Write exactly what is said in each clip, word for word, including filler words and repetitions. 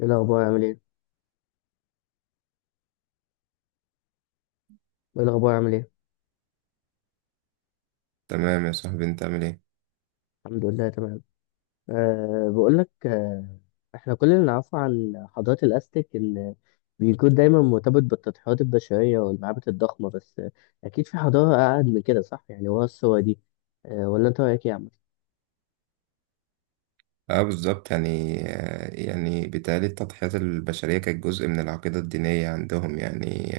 ايه الاخبار عامل ايه ايه الاخبار عامل ايه تمام يا صاحبي، انت عامل ايه؟ الحمد لله تمام. أه بقول لك. أه احنا كل اللي نعرفه عن حضاره الاستيك ان بيكون دايما مرتبط بالتضحيات البشريه والمعابد الضخمه، بس آه، اكيد في حضاره اقعد من كده، صح؟ يعني ورا الصور دي. أه ولا انت رايك ايه يا عم؟ اه، بالظبط يعني، آه، يعني بالتالي التضحيات البشريه كانت جزء من العقيده الدينيه عندهم يعني.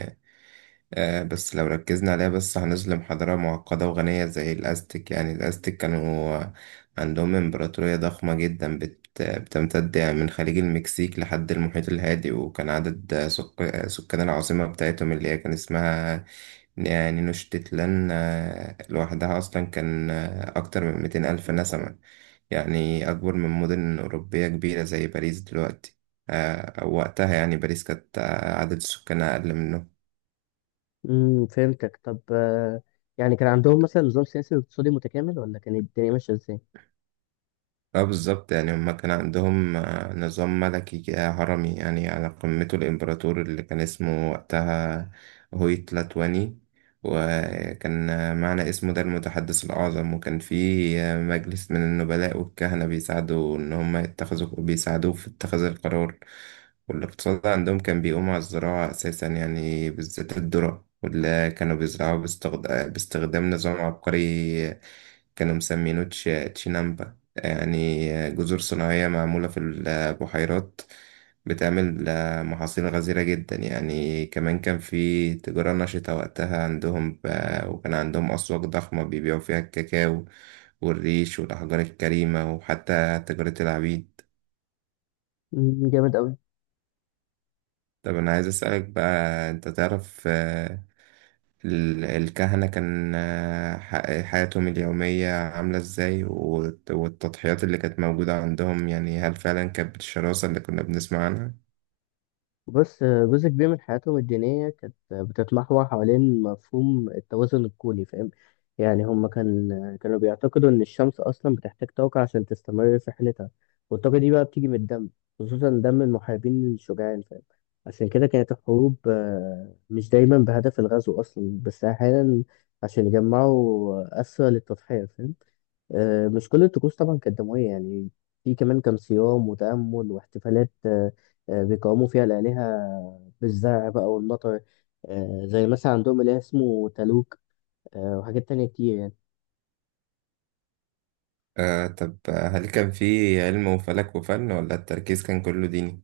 آه، بس لو ركزنا عليها بس هنظلم حضاره معقده وغنيه زي الازتك. يعني الازتك كانوا آه، عندهم امبراطوريه ضخمه جدا بت بتمتد يعني من خليج المكسيك لحد المحيط الهادي، وكان عدد آه، سك- آه، سكان العاصمه بتاعتهم اللي هي كان اسمها يعني نشتتلان، آه، لوحدها أصلا كان آه، أكتر من ميتين ألف نسمة، يعني أكبر من مدن أوروبية كبيرة زي باريس دلوقتي. آه، أو وقتها يعني باريس كانت آه، عدد سكانها أقل منه. امم، فهمتك. طب أه يعني كان عندهم مثلا نظام سياسي واقتصادي متكامل، ولا كانت الدنيا ماشيه ازاي؟ اه بالظبط، يعني هما كان عندهم آه، نظام ملكي كده هرمي، يعني على قمته الإمبراطور اللي كان اسمه وقتها هويتلاتواني، وكان آه، معنى اسمه ده المتحدث الأعظم. وكان في آه، مجلس من النبلاء والكهنة بيساعدوا إن هما يتخذوا بيساعدوه في اتخاذ القرار. والاقتصاد عندهم كان بيقوم على الزراعة أساسا، يعني بالذات الذرة، واللي كانوا بيزرعوها باستخد- باستخدام نظام عبقري آه، كانوا مسمينه تش- تشينامبا، يعني جزر صناعية معمولة في البحيرات، بتعمل محاصيل غزيرة جدا. يعني كمان كان في تجارة نشطة وقتها عندهم، ب- وكان عندهم أسواق ضخمة بيبيعوا فيها الكاكاو والريش والأحجار الكريمة، وحتى تجارة العبيد. امم، جامد قوي. طب أنا عايز أسألك بقى، أنت تعرف ال- الكهنة كان آه، ح- حياتهم اليومية عاملة ازاي، والت- والتضحيات اللي كانت موجودة عندهم، يعني هل فعلا كانت بالشراسة اللي كنا بنسمع عنها؟ بص، جزء كبير من حياتهم الدينية كانت بتتمحور حوالين مفهوم التوازن الكوني، فاهم؟ يعني هم كان كانوا بيعتقدوا إن الشمس أصلا بتحتاج طاقة عشان تستمر في رحلتها، والطاقة دي بقى بتيجي من الدم، خصوصا دم المحاربين الشجعان، فاهم؟ عشان كده كانت الحروب آه، مش دايما بهدف الغزو أصلا، بس أحيانا عشان يجمعوا أسرى للتضحية، فاهم؟ آه، مش كل الطقوس طبعا كانت دموية يعني، في كمان كان صيام وتأمل واحتفالات آه، آه، بيقوموا فيها الآلهة بالزرع بقى والمطر. آه، زي مثلا عندهم إله اسمه تالوك آه، وحاجات تانية كتير يعني. آه طب، آه، هل كان في علم وفلك وفن ولا التركيز كان كله ديني؟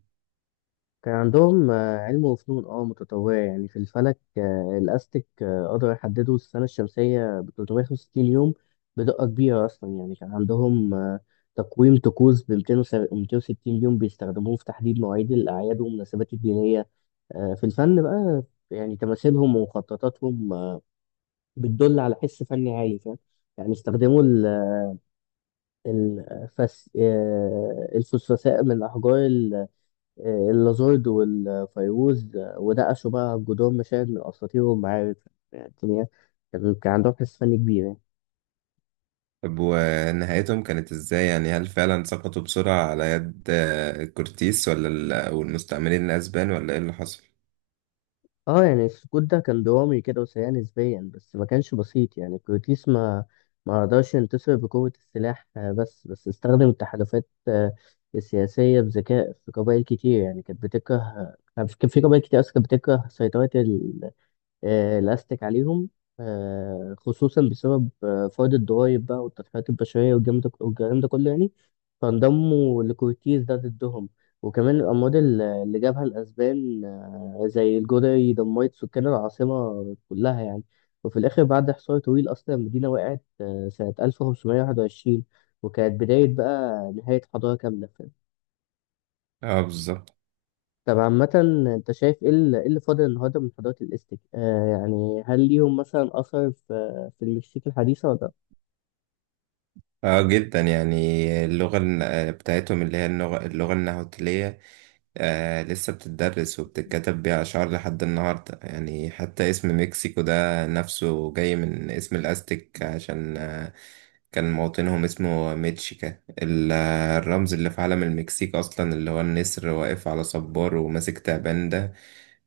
كان عندهم آه، علم وفنون اه متطورة يعني. في الفلك آه، الأزتك آه، قدروا يحددوا السنة الشمسية ب ثلاثمية وخمسة وستين يوم بدقة كبيرة أصلا. يعني كان عندهم آه، تقويم طقوس ب ميتين وستين يوم بيستخدموه في تحديد مواعيد الأعياد والمناسبات الدينية. آه، في الفن بقى، يعني تماثيلهم ومخططاتهم آه، بتدل على حس فني عالي، فاهم؟ يعني استخدموا ال- الفس... آه، الفسفساء من أحجار ال- آه، اللازورد والفيروز، آه، ونقشوا بقى جدران مشاهد من أساطير ومعارك. يعني الدنيا كان كان عندهم حس فني كبير يعني. طب ونهايتهم كانت ازاي، يعني هل فعلا سقطوا بسرعة على يد آه، كورتيس ولا ال- والمستعمرين الأسبان، ولا ايه اللي حصل؟ اه يعني السكوت ده كان درامي كده وسريع نسبيا، بس ما كانش بسيط يعني. الكورتيس ما ما قدرش ينتصر بقوة السلاح آه، بس بس استخدم التحالفات آه، السياسية بذكاء. في قبائل كتير يعني كانت بتكره، كان في كان في قبائل كتير أصلا كانت بتكره سيطرة ال- آه، الأزتك عليهم، آه، خصوصا بسبب آه، فرض الضرايب بقى والتضحيات البشرية والجرم ده والجرائم ده كله يعني، فانضموا لكورتيز ده ضدهم. وكمان الأمراض اللي اللي جابها الأسبان زي الجدعي دمرت سكان العاصمة كلها يعني. وفي الآخر بعد حصار طويل أصلا المدينة وقعت آه، سنة ألف وخمسمية وواحد وعشرين، وكانت بداية بقى نهاية حضارة كاملة، فاهم؟ اه بالظبط. طب عامة، أنت شايف إيه ال- إيه اللي فاضل النهاردة من حضارة الإزتك؟ آه يعني هل ليهم مثلا أثر في في المكسيك الحديثة ولا لأ؟ اه جدا، يعني اللغة الن- بتاعتهم اللي هي اللغة، اللغة النهوتلية آه لسه بتدرس وبتتكتب بيها أشعار لحد النهاردة. يعني حتى اسم مكسيكو ده نفسه جاي من اسم الأزتك، عشان آه كان موطنهم اسمه ميتشيكا. ال- آه، الرمز اللي في علم المكسيك أصلا اللي هو النسر واقف على صبار وماسك تعبان ده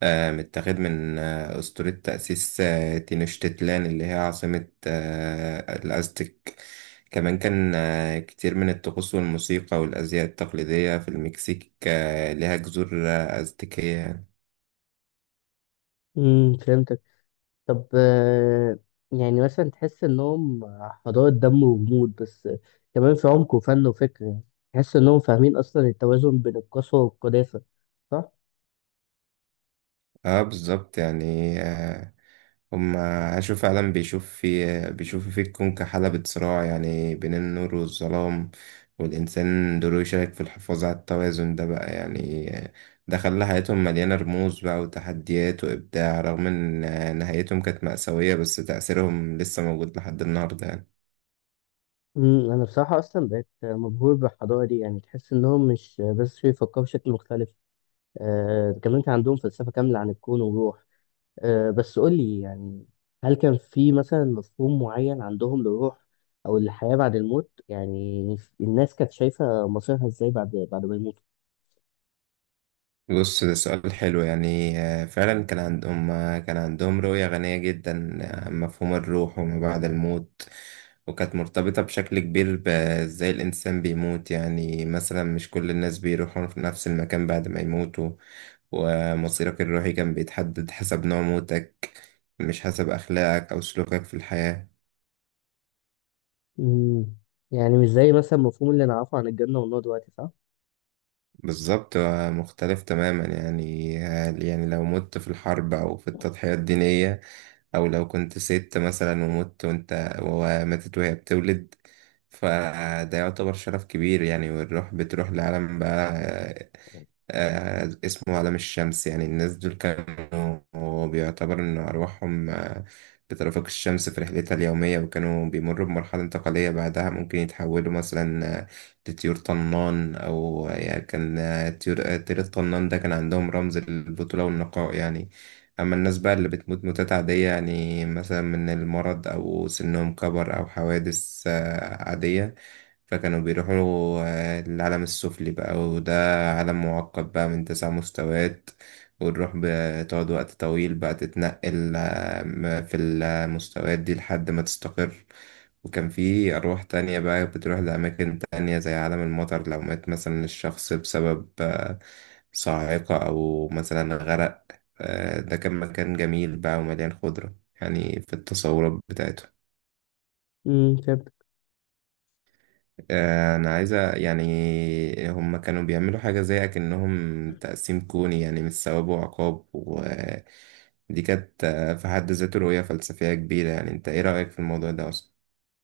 آه، متاخد من آه، أسطورة تأسيس آه، تينوشتيتلان، اللي هي عاصمة آه، الأزتك. كمان كان آه، كتير من الطقوس والموسيقى والأزياء التقليدية في المكسيك آه، ليها جذور آه، أزتكية. امم، فهمتك. طب آه، يعني مثلا تحس انهم حضارة دم وجمود، بس كمان في عمق وفن وفكر يعني. تحس انهم فاهمين اصلا التوازن بين القسوة والقداسة، صح؟ اه بالظبط يعني، آه، هم عاشوا فعلا بيشوف في بيشوفوا في الكون كحلبة صراع، يعني بين النور والظلام، والإنسان دوره يشارك في الحفاظ على التوازن ده بقى يعني. ده خلى حياتهم مليانة رموز بقى وتحديات وإبداع، رغم إن نهايتهم كانت مأساوية، بس تأثيرهم لسه موجود لحد النهاردة يعني. مم، انا بصراحة اصلا بقيت مبهور بالحضارة دي. يعني تحس انهم مش بس بيفكروا بشكل مختلف، آه، كمان كان عندهم فلسفة كاملة عن الكون والروح. آه، بس قولي يعني، هل كان في مثلا مفهوم معين عندهم للروح او الحياة بعد الموت؟ يعني الناس كانت شايفة مصيرها ازاي بعد بعد ما يموتوا؟ بص، ده سؤال حلو. يعني آه، فعلا كان عندهم كان عندهم رؤية غنية جدا عن مفهوم الروح وما بعد الموت، وكانت مرتبطة بشكل كبير بإزاي الإنسان بيموت. يعني مثلا مش كل الناس بيروحوا في نفس المكان بعد ما يموتوا، ومصيرك الروحي كان بيتحدد حسب نوع موتك، مش حسب أخلاقك أو سلوكك في الحياة. مم. يعني مش زي مثلا المفهوم اللي نعرفه عن الجنة والنار دلوقتي، صح؟ بالظبط، آه، مختلف تماما يعني. آه، يعني لو مت في الحرب أو في التضحية الدينية، او لو كنت ست مثلا ومت وانت وماتت وهي بتولد، فده يعتبر شرف كبير يعني. والروح بتروح لعالم بقى آه، اسمه عالم الشمس. يعني الناس دول كانوا بيعتبر إن أرواحهم آه، بترافق الشمس في رحلتها اليومية، وكانوا بيمروا بمرحلة انتقالية بعدها ممكن يتحولوا مثلا آه، لطيور طنان، أو آه، يعني كان آه، طيور آه، طير الطنان ده كان عندهم رمز البطولة والنقاء يعني. أما الناس بقى اللي بتموت موتات عادية، يعني مثلا من المرض أو سنهم كبر أو حوادث آه، عادية، فكانوا بيروحوا آه، للعالم السفلي بقى، وده عالم معقد بقى من تسع مستويات، وتروح بتقعد وقت طويل بقى تتنقل آه، م- في المستويات دي لحد ما تستقر. وكان في أرواح تانية بقى بتروح لأماكن تانية، زي عالم المطر، لو مات مثلا الشخص بسبب آه، صاعقة أو مثلا غرق. آه، ده كان مكان جميل بقى ومليان خضرة، يعني في التصورات بتاعته. امم، فهمت. آه، انا عايزه يعني، هم كانوا بيعملوا حاجه زي اكنهم تقسيم كوني، يعني مش ثواب وعقاب، ودي كانت آه، في حد ذاته رؤيه فلسفيه كبيره يعني. انت ايه رايك في الموضوع ده اصلا؟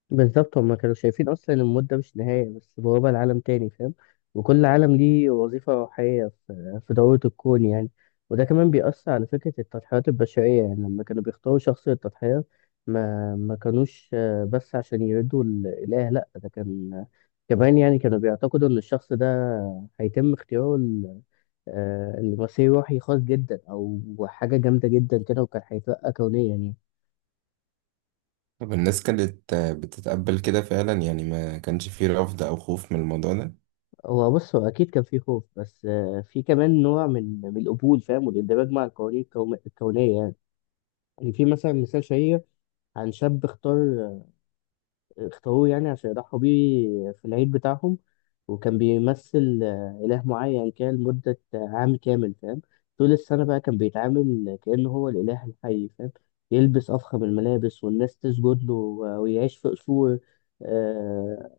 بالظبط، هما كانوا شايفين أصلا إن الموت ده مش نهاية، بس بوابة لعالم تاني، فاهم؟ وكل عالم ليه وظيفة روحية في في دورة الكون يعني. وده كمان بيأثر على فكرة التضحيات البشرية. يعني لما كانوا بيختاروا شخص للتضحية، ما ما كانوش آه، بس عشان يردوا الإله، لأ ده كان كمان يعني. كانوا بيعتقدوا إن الشخص ده هيتم اختياره آه، الممثل روحي خاص جدا او حاجه جامده جدا كده، وكان هيترقى كونيا يعني. طب الناس كانت آه، بتتقبل كده فعلا، يعني ما كانش فيه رفض او خوف من الموضوع ده؟ هو بص، هو اكيد كان فيه خوف، بس آه، في كمان نوع من من القبول، فاهم؟ والاندماج مع القوانين الكوم- الكونيه يعني. يعني في مثلا مثال شهير عن شاب اختار اختاروه يعني عشان يضحوا بيه في العيد بتاعهم، وكان بيمثل آه، إله معين كده لمدة آه، عام كامل، فاهم؟ طول السنة بقى كان بيتعامل كأنه هو الإله الحي، فاهم؟ يلبس أفخم الملابس والناس تسجد له و- ويعيش في قصور آه،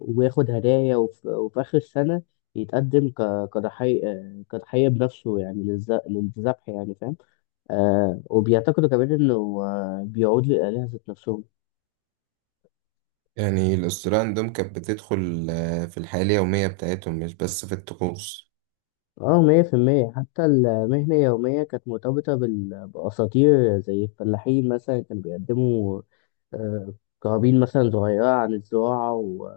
وياخد هدايا، وف- وفي آخر السنة يتقدم ك- كضحية آه، كضحية بنفسه يعني للذ- للذبح يعني، فاهم؟ آه وبيعتقدوا كمان إنه آه، بيعود للآلهة ذات نفسهم. يعني الاسطوره عندهم كانت بتدخل آه، في الحياه اليوميه بتاعتهم، مش بس في الطقوس. اه مية في المية. حتى المهنة اليومية كانت مرتبطة بال- بأساطير. زي الفلاحين مثلا كانوا بيقدموا آه، قرابين مثلا صغيرة عن الزراعة و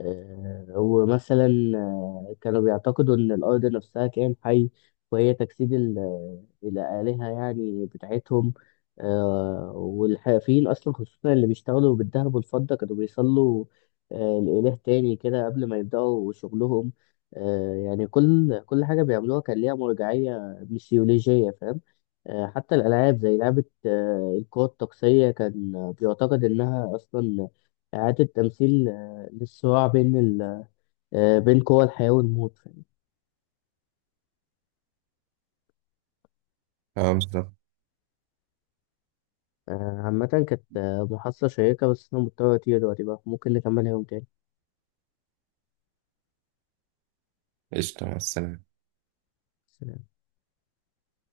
آه، ومثلا آه، كانوا بيعتقدوا إن الأرض نفسها كائن حي وهي تجسيد ال- الآلهة يعني بتاعتهم. آه، والحرفيين أصلا خصوصا اللي بيشتغلوا بالذهب والفضة كانوا بيصلوا آه، لإله تاني كده قبل ما يبدأوا شغلهم. آه، يعني كل كل حاجة بيعملوها كان ليها مرجعية ميثولوجية، فاهم؟ آه، حتى الألعاب زي لعبة آه، القوة الطقسية كان آه، بيعتقد إنها أصلا إعادة تمثيل آه، للصراع بين ال... آه، بين قوى الحياة والموت، فاهم؟ اه بالظبط. آه، عامة كانت آه، محادثة شيقة، بس أنا مضطر أطير دلوقتي بقى، ممكن نكملها يوم تاني. قشطه، مع السلامه. سلام.